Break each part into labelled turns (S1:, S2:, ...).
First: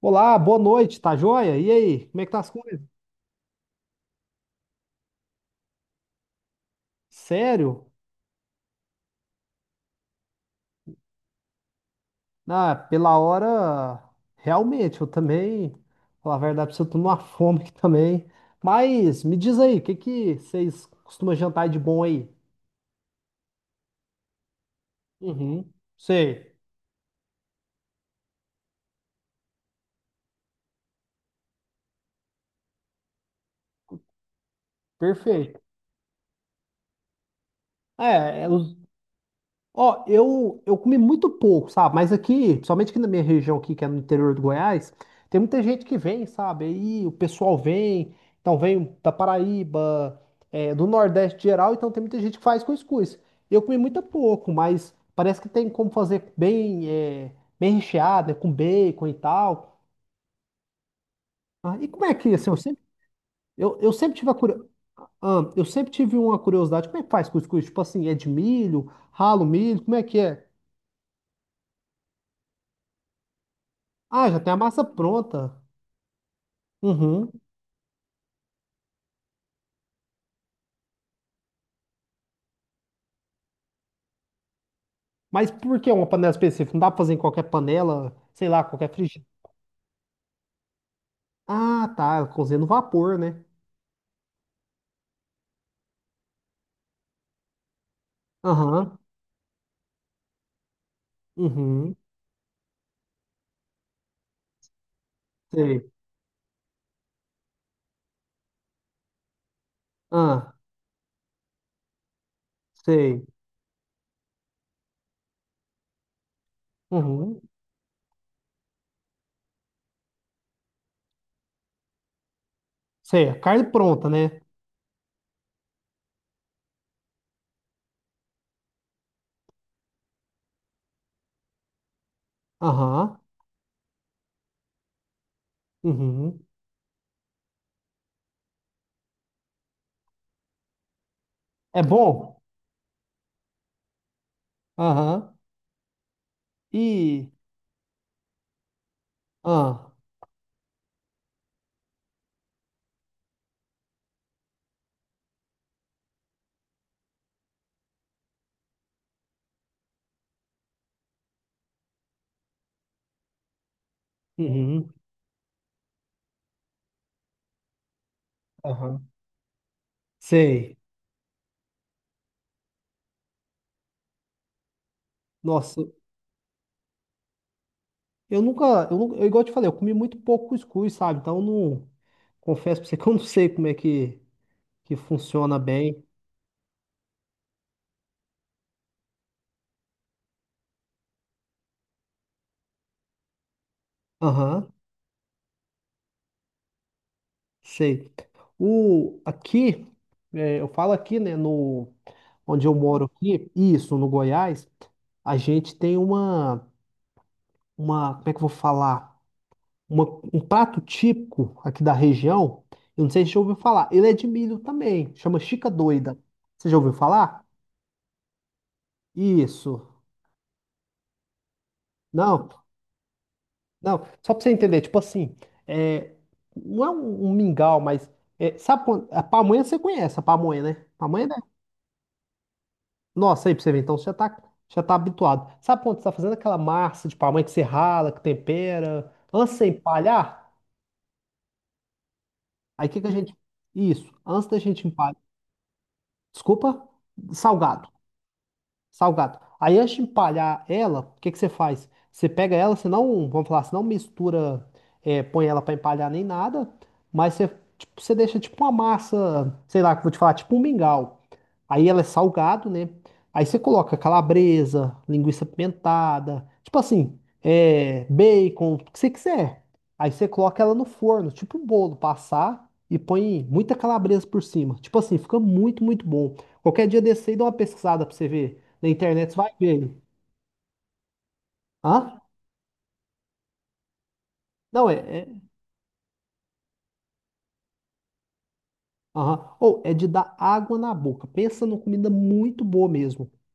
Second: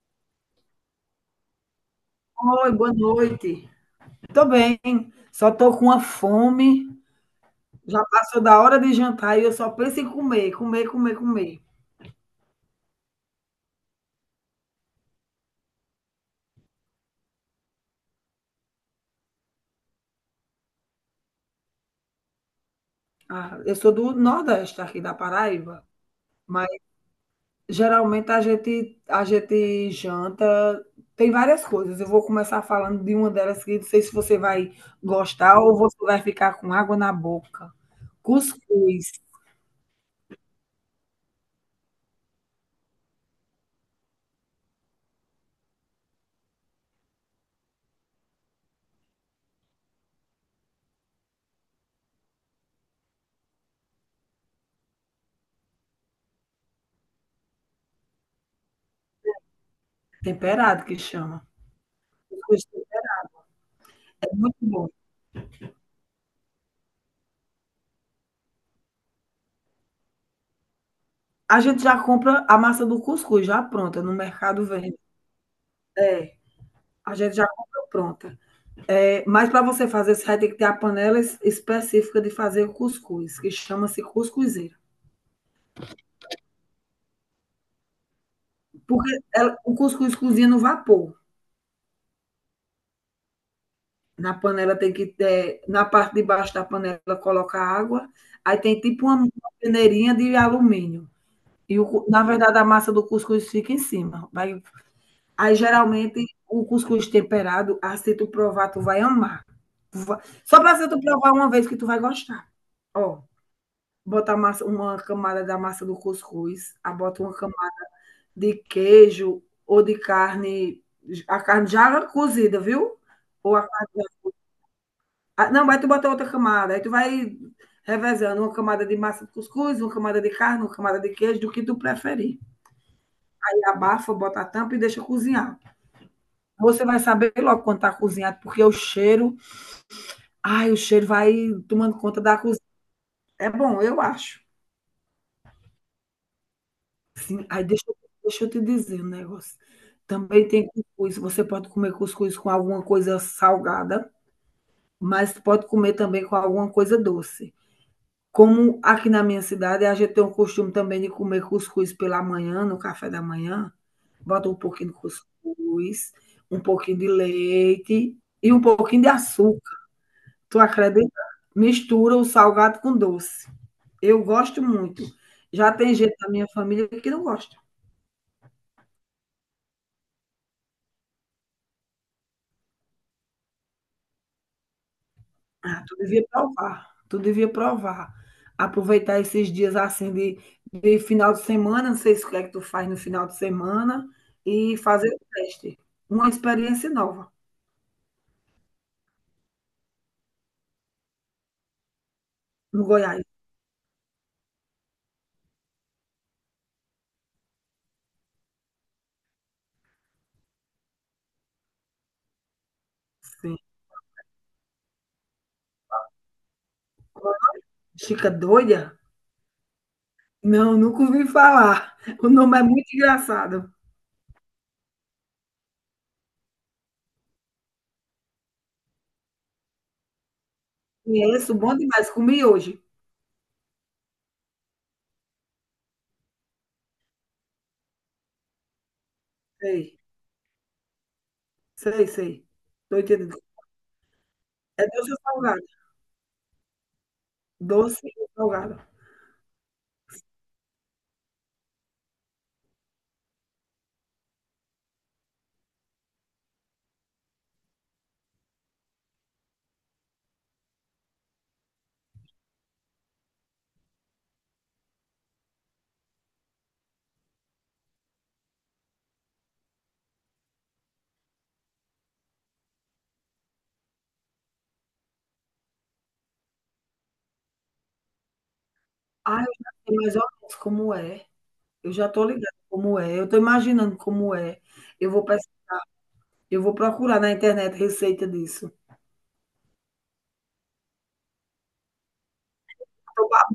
S1: Olá, boa noite, tá joia? E aí, como é que tá as
S2: Oi,
S1: coisas?
S2: boa noite. Tô bem, só tô com uma fome.
S1: Sério?
S2: Já passou da hora de jantar e eu só penso em comer, comer, comer, comer.
S1: Ah, pela hora, realmente, eu também, falar a verdade pra você, eu tô numa fome aqui também. Mas me diz aí, o que que vocês costumam jantar de bom aí?
S2: Ah, eu sou do Nordeste, aqui da
S1: Uhum,
S2: Paraíba,
S1: sei,
S2: mas geralmente a gente janta, tem várias coisas. Eu vou começar falando de uma delas que não sei se você vai
S1: perfeito.
S2: gostar ou você vai ficar com água na boca.
S1: Os
S2: Cuscuz,
S1: Ó, eu comi muito pouco, sabe? Mas aqui, principalmente aqui na minha região aqui, que é no interior do Goiás, tem muita gente que vem, sabe? Aí o pessoal vem, então vem da Paraíba, do Nordeste geral, então tem muita gente que faz cuscuz. Eu comi muito pouco, mas parece que tem como fazer bem, bem recheado, né? Com bacon e tal.
S2: temperado que chama.
S1: Ah, e como é que, assim, eu sempre,
S2: Cuscuz
S1: eu sempre
S2: é
S1: tive a
S2: muito
S1: curio...
S2: bom.
S1: ah, eu sempre tive uma curiosidade, como é que faz cuscuz? Tipo assim, é de milho, ralo milho, como é que é?
S2: A gente já compra a massa do cuscuz já pronta no
S1: Ah, já tem a
S2: mercado.
S1: massa pronta.
S2: É, a
S1: Uhum.
S2: gente já comprou pronta. É, mas para você fazer, você vai ter que ter a panela específica de fazer o cuscuz, que chama-se cuscuzeira.
S1: Mas por que uma panela específica? Não dá pra fazer em qualquer panela, sei lá, qualquer
S2: Porque
S1: frigideira.
S2: o cuscuz cozinha no vapor.
S1: Ah, tá. Cozinha no vapor, né?
S2: Na panela tem que ter, na parte de baixo da panela coloca água, aí tem
S1: Aham.
S2: tipo uma peneirinha de alumínio. E
S1: Uhum.
S2: na verdade a massa do cuscuz fica em cima. Aí
S1: Sei.
S2: geralmente o cuscuz temperado, ah, se tu provar, tu vai amar.
S1: Ah,
S2: Só para tu provar uma vez que tu vai gostar. Ó.
S1: sei.
S2: Bota a massa, uma camada da massa do cuscuz, aí bota uma
S1: Uhum.
S2: camada de queijo ou de carne, a carne já cozida, viu?
S1: Sei. A
S2: Ou
S1: carne
S2: a,
S1: pronta, né?
S2: ah, não, vai tu bota outra camada, aí tu vai revezando uma camada de massa de cuscuz, uma camada de carne, uma camada de queijo, do que tu preferir.
S1: Aham.
S2: Aí abafa, bota a tampa e deixa cozinhar.
S1: Uhum.
S2: Você vai saber logo quando tá cozinhado, porque o cheiro, ai, o cheiro vai
S1: É
S2: tomando
S1: bom?
S2: conta da cozinha. É bom, eu acho.
S1: Aham. E.
S2: Sim, aí deixa eu te dizer um negócio.
S1: Ah.
S2: Também tem cuscuz. Você pode comer cuscuz com alguma coisa salgada, mas pode comer também com alguma coisa doce. Como aqui na minha cidade, a gente tem o costume também de comer cuscuz pela manhã, no café da manhã. Bota um pouquinho
S1: Uhum.
S2: de cuscuz, um pouquinho de leite e um pouquinho de
S1: Aham.
S2: açúcar. Tu
S1: Sei.
S2: acredita? Mistura o salgado com doce. Eu gosto muito. Já
S1: Nossa,
S2: tem gente da minha família que não gosta.
S1: eu nunca. Eu, igual eu te falei, eu comi muito pouco cuscuz, sabe? Então eu não. Confesso pra você que eu não sei como é que funciona
S2: Ah, tu
S1: bem.
S2: devia provar, tu devia provar. Aproveitar esses dias assim de final de semana, não sei se o que é que tu faz no final de semana,
S1: Aham.
S2: e fazer o teste. Uma experiência nova
S1: Sei. O, aqui, eu falo aqui, né, no, onde eu
S2: no
S1: moro
S2: Goiás.
S1: aqui, isso, no Goiás, a gente tem uma, como é que eu vou falar? Uma- um prato típico aqui da região, eu não sei se você já ouviu
S2: Sim.
S1: falar, ele é de milho também, chama Chica Doida. Você já ouviu falar?
S2: Chica doida?
S1: Isso.
S2: Não, nunca ouvi falar. O
S1: Não,
S2: nome é muito engraçado.
S1: não, só pra você entender, tipo assim, é, não é um, um mingau, mas, é, sabe, quando- a pamonha você conhece, a pamonha, né? Pamonha é
S2: Conheço, bom demais. Comi hoje.
S1: Nossa, aí pra você ver, então você já tá habituado. Sabe quando você tá fazendo aquela massa de pamonha que você rala, que tempera, antes de você
S2: Sei,
S1: empalhar?
S2: sei, sei.
S1: Aí o
S2: Tô
S1: que que a gente.
S2: entendendo.
S1: Isso, antes da
S2: É
S1: gente
S2: doce
S1: empalhar.
S2: ou salgado?
S1: Desculpa, salgado.
S2: Doce ou salgado?
S1: Salgado. Aí antes de empalhar ela, o que que você faz? Você pega ela, você não, vamos falar, você não mistura, põe ela pra empalhar nem nada, mas você, tipo, você deixa tipo uma massa, sei lá, que eu vou te falar, tipo um mingau. Aí ela é salgado, né? Aí você coloca calabresa, linguiça pimentada, tipo assim, bacon, o que você quiser. Aí você coloca ela no forno, tipo um bolo, passar e põe muita calabresa por cima. Tipo assim, fica muito, muito bom. Qualquer dia desse aí, dá uma pesquisada pra você ver. Na internet você
S2: Ah, eu
S1: vai ver
S2: já
S1: aí.
S2: sei mais ou menos como é. Eu já
S1: Hã?
S2: estou ligada como é, eu estou imaginando como é.
S1: Não, é.
S2: Eu vou,
S1: É...
S2: pes- eu vou procurar na internet receita disso.
S1: aham. Ou é de dar água na boca. Pensa numa comida muito boa
S2: Tô
S1: mesmo.
S2: ba-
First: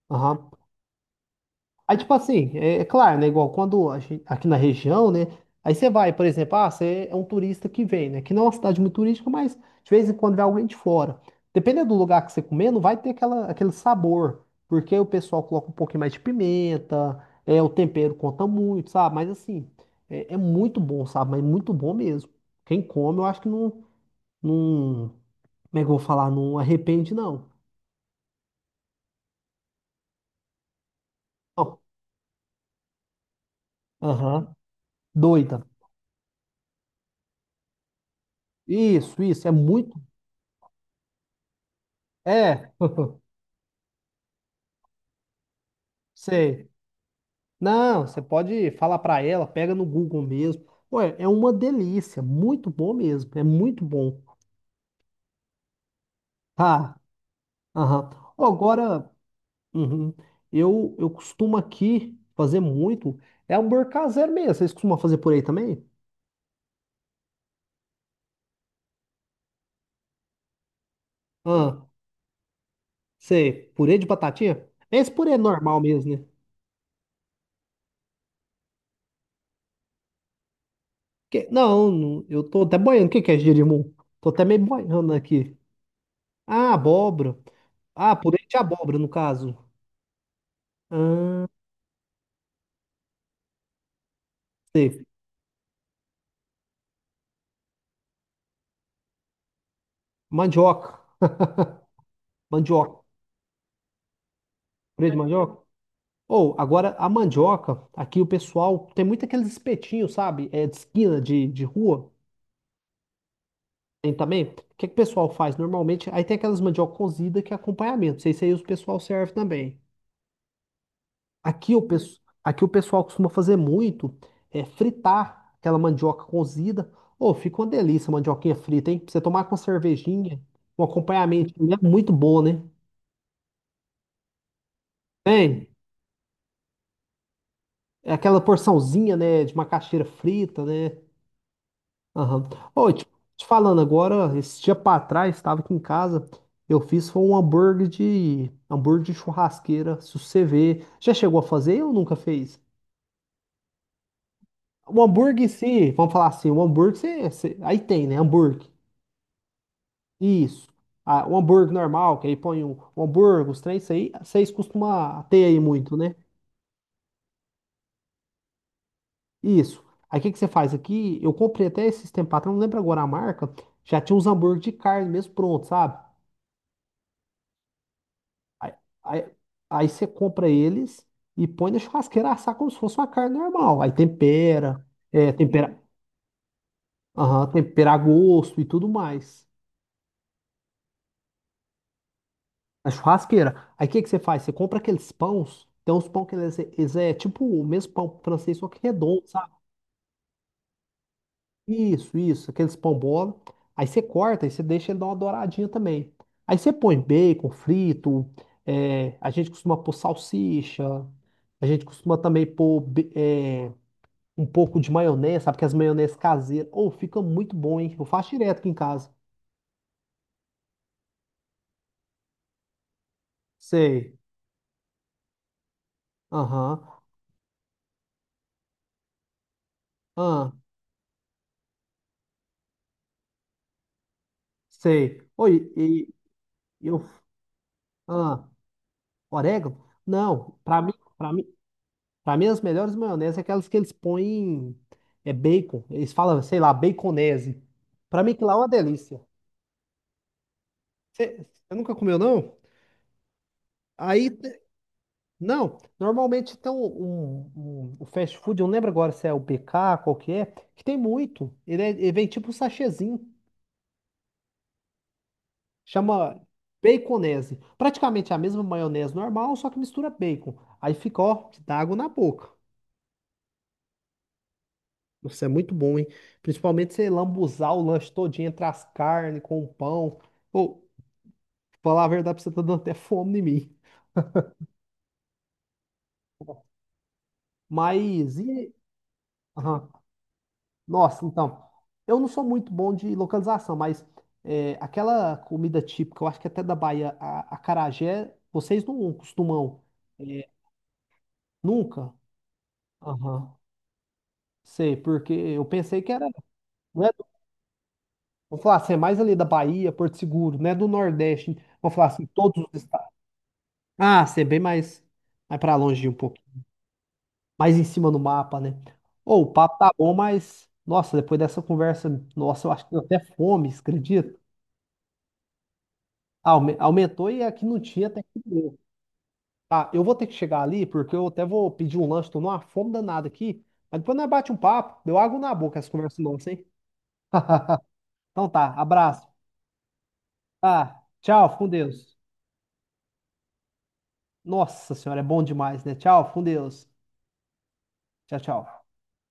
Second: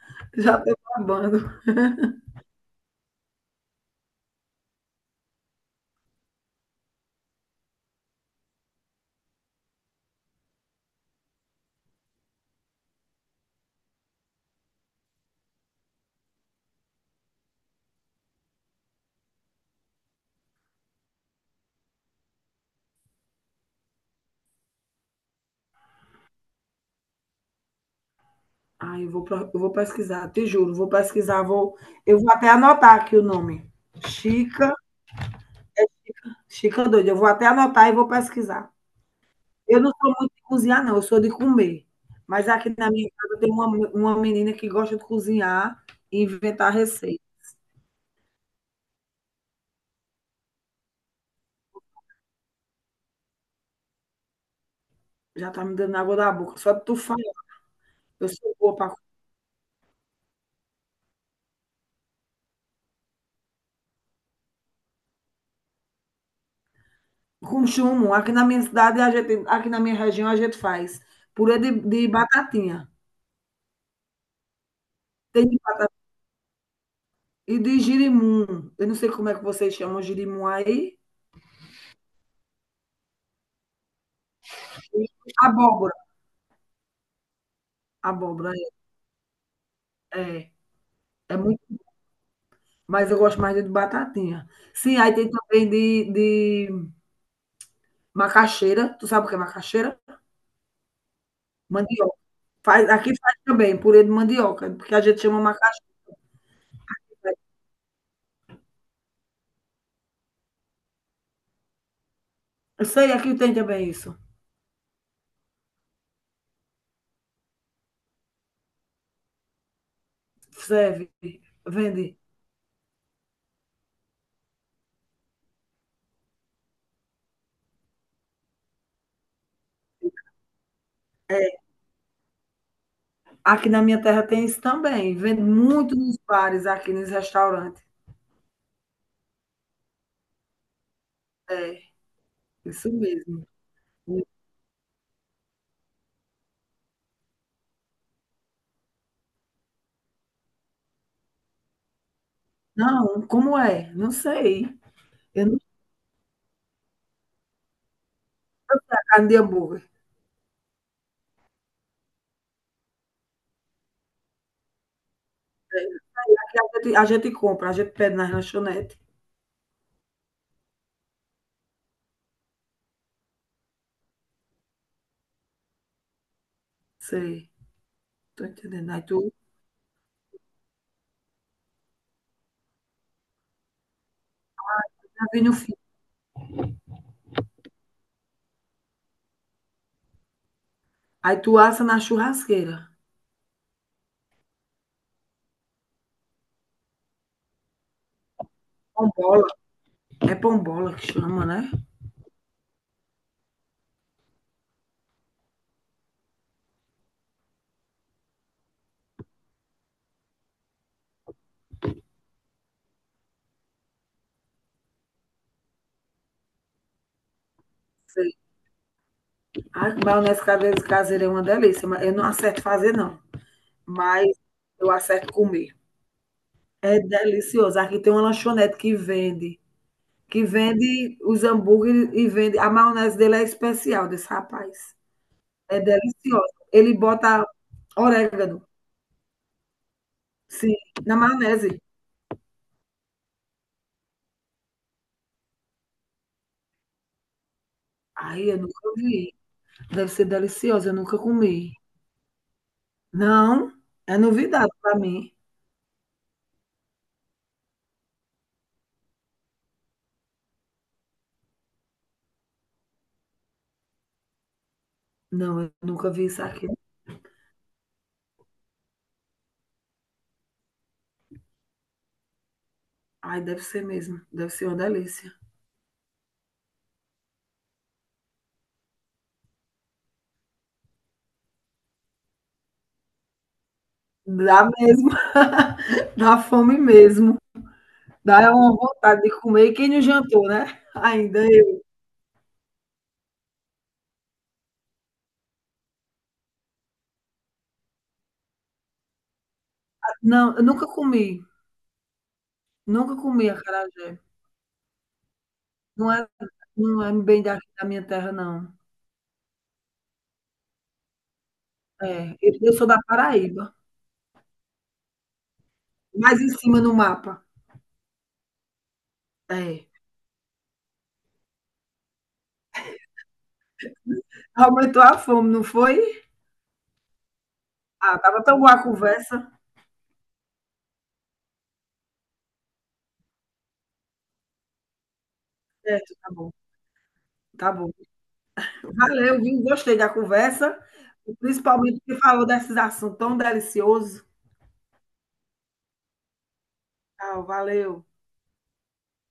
S1: Aham.
S2: Já estou babando.
S1: Aí, tipo assim, é claro, né? Igual quando a gente- aqui na região, né? Aí você vai, por exemplo, ah, você é um turista que vem, né? Que não é uma cidade muito turística, mas de vez em quando vem alguém de fora. Dependendo do lugar que você comer, não vai ter aquela, aquele sabor. Porque o pessoal coloca um pouquinho mais de pimenta, o tempero conta muito, sabe? Mas assim, é muito bom, sabe? Mas muito bom mesmo. Quem come, eu acho que não. Não, como é que eu vou falar? Não arrepende, não.
S2: Ai, eu vou pesquisar, te juro, vou pesquisar, vou,
S1: Não.
S2: eu vou até anotar aqui o nome.
S1: Aham.
S2: Chica,
S1: Doida.
S2: Chica doida, eu vou até anotar e vou pesquisar.
S1: Isso, isso. É
S2: Eu não
S1: muito.
S2: sou muito de cozinhar, não, eu sou de comer. Mas
S1: É.
S2: aqui na minha casa tem uma menina que gosta de cozinhar e
S1: Sei.
S2: inventar receita.
S1: Não, você pode falar pra ela, pega no Google mesmo. Ué, é uma delícia. Muito bom mesmo. É muito bom.
S2: Já tá me dando água da boca. Só de
S1: Ah,
S2: tu falar,
S1: aham.
S2: eu
S1: Ó,
S2: sou boa para
S1: agora, uhum, eu costumo aqui fazer muito. É hambúrguer caseiro mesmo. Vocês costumam fazer por aí também?
S2: com chumbo. Aqui na minha cidade, aqui na minha região, a gente faz purê
S1: Ah,
S2: de batatinha.
S1: sei. Purê de batatinha? É esse purê é
S2: Tem de
S1: normal
S2: batata
S1: mesmo, né?
S2: e de girimum. Eu não sei como é que vocês chamam girimum aí.
S1: Que- Não, não, eu tô até boiando. O que que é jerimum? Tô até meio boiando aqui.
S2: Abóbora.
S1: Ah, abóbora. Ah, purê
S2: Abóbora,
S1: de
S2: é.
S1: abóbora, no caso.
S2: É, é
S1: Ah,
S2: muito, mas eu gosto mais de batatinha. Sim,
S1: sei.
S2: aí tem também de macaxeira. Tu sabe o que é macaxeira?
S1: Mandioca.
S2: Mandioca. Faz,
S1: Mandioca.
S2: aqui faz também purê de mandioca, porque a
S1: Purê de
S2: gente chama
S1: mandioca?
S2: macaxeira.
S1: Ou, agora, a mandioca, aqui o pessoal tem muito aqueles espetinhos, sabe? É de esquina, de rua.
S2: Eu sei, aqui tem também
S1: Tem
S2: isso.
S1: também. O que que o pessoal faz normalmente? Aí tem aquelas mandioca cozida que é acompanhamento. Não sei se aí o pessoal serve também.
S2: Serve,
S1: Aqui o,
S2: vende.
S1: pesso- aqui o pessoal costuma fazer muito é fritar aquela mandioca cozida. Ô, fica uma delícia a mandioquinha frita, hein? Pra você tomar com uma cervejinha, um acompanhamento é muito bom, né?
S2: Aqui na minha terra tem isso também. Vende
S1: Tem
S2: muito nos bares, aqui nos restaurantes.
S1: é aquela porçãozinha, né, de macaxeira frita, né?
S2: É,
S1: Aham.
S2: isso
S1: Ô, te
S2: mesmo.
S1: falando agora, esse dia pra trás, estava aqui em casa, eu fiz foi um hambúrguer de churrasqueira, se você ver. Já chegou a fazer ou nunca fez?
S2: Não, como é? Não sei.
S1: O hambúrguer
S2: Eu
S1: em
S2: não sei
S1: si, vamos falar assim, o hambúrguer, você, você- aí tem, né? Hambúrguer.
S2: carne de hambúrguer.
S1: Isso. Ah, o hambúrguer normal, que aí põe o hambúrguer, os três, isso aí, vocês costumam ter aí
S2: É,
S1: muito, né?
S2: aqui a gente compra, a gente pede nas lanchonetes.
S1: Isso. Aí o que, que você faz aqui? Eu comprei até esses tempos atrás, não lembro agora a marca, já tinha uns hambúrguer de carne mesmo pronto, sabe?
S2: Sei, tô
S1: Aí,
S2: entendendo. Aí
S1: aí,
S2: tu
S1: aí você compra eles e põe na churrasqueira assar como se fosse uma carne normal. Aí tempera,
S2: já vi no fim.
S1: tempera, aham, tempera a gosto e tudo mais.
S2: Aí tu assa na churrasqueira.
S1: Na churrasqueira. Aí o que que você faz? Você compra aqueles pães. Tem uns pão que eles, eles é tipo o mesmo pão francês, só que redondo,
S2: Pombola.
S1: sabe?
S2: É pombola que chama, né?
S1: Isso, isso. Aqueles pão bola. Aí você corta e você deixa ele dar uma douradinha também. Aí você põe bacon frito. É, a gente costuma pôr salsicha. A gente costuma também pôr um pouco de maionese, sabe? Que as maionese caseiras. Ou fica muito bom, hein? Eu faço
S2: Sei.
S1: direto aqui em casa.
S2: A maionese caseira é uma delícia, mas eu não acerto fazer, não.
S1: Sei.
S2: Mas eu acerto comer.
S1: Aham.
S2: É delicioso. Aqui tem uma lanchonete que
S1: Ah,
S2: vende os hambúrgueres e vende. A maionese dele é especial, desse rapaz.
S1: sei. Oi,
S2: É
S1: e
S2: deliciosa. Ele
S1: eu.
S2: bota
S1: Ah.
S2: orégano,
S1: Orégano? Não,
S2: sim, na maionese.
S1: para mim as melhores maioneses é aquelas que eles põem é bacon. Eles falam, sei lá, baconese. Para mim que
S2: Ai,
S1: lá é
S2: eu
S1: uma
S2: nunca
S1: delícia.
S2: vi. Deve ser deliciosa, eu nunca
S1: Você
S2: comi.
S1: nunca comeu não?
S2: Não, é
S1: Aí te-
S2: novidade para mim.
S1: não, normalmente tem um, o fast food, eu não lembro agora se é o BK, qual que é, que tem muito. Ele, é- ele vem tipo um sachêzinho,
S2: Não, eu nunca vi
S1: chama
S2: isso aqui.
S1: baconese. Praticamente é a mesma maionese normal, só que mistura bacon. Aí fica, ó, que dá água na boca.
S2: Ai, deve ser mesmo. Deve ser uma delícia.
S1: Nossa, é muito bom, hein? Principalmente você lambuzar o lanche todinho entre as carnes, com o pão. Ou, falar a verdade, pra você tá dando até fome em mim.
S2: Dá mesmo. Dá fome mesmo.
S1: Mas,
S2: Dá uma
S1: e...
S2: vontade de comer. E
S1: aham.
S2: quem não jantou, né?
S1: Nossa,
S2: Ainda
S1: então, eu não sou muito bom de localização, mas é, aquela comida típica, eu acho que até da Bahia, a, acarajé, vocês não costumam, é,
S2: não, eu nunca comi.
S1: nunca?
S2: Nunca comi
S1: Aham,
S2: acarajé.
S1: sei, porque eu pensei
S2: Não
S1: que era,
S2: é, não
S1: né,
S2: é bem da minha terra,
S1: vou
S2: não.
S1: falar assim, é mais ali da Bahia, Porto Seguro, né, do Nordeste, vou falar assim,
S2: É,
S1: todos
S2: eu
S1: os
S2: sou da
S1: estados.
S2: Paraíba.
S1: Ah, ser bem mais, mais pra longe um pouco.
S2: Mais em cima no mapa.
S1: Mais em cima no mapa, né? Ô, o papo
S2: É.
S1: tá bom, mas. Nossa, depois dessa conversa, nossa, eu acho que deu até fome, você acredita?
S2: Aumentou a fome, não foi?
S1: Aume- Aumentou e aqui não tinha
S2: Ah,
S1: até que
S2: tava tão boa
S1: deu.
S2: a conversa.
S1: Tá, eu vou ter que chegar ali, porque eu até vou pedir um lanche, tô numa fome danada aqui. Mas depois nós bate um papo, deu água na boca essa
S2: Certo,
S1: conversa
S2: tá
S1: nossa,
S2: bom.
S1: hein?
S2: Tá bom.
S1: Então tá, abraço.
S2: Valeu, viu? Gostei da conversa.
S1: Tá, tchau, fica com
S2: Principalmente
S1: Deus.
S2: que falou desses assuntos tão deliciosos.
S1: Nossa senhora, é bom demais, né? Tchau, fica com Deus.
S2: Tchau, valeu.
S1: Tchau, tchau.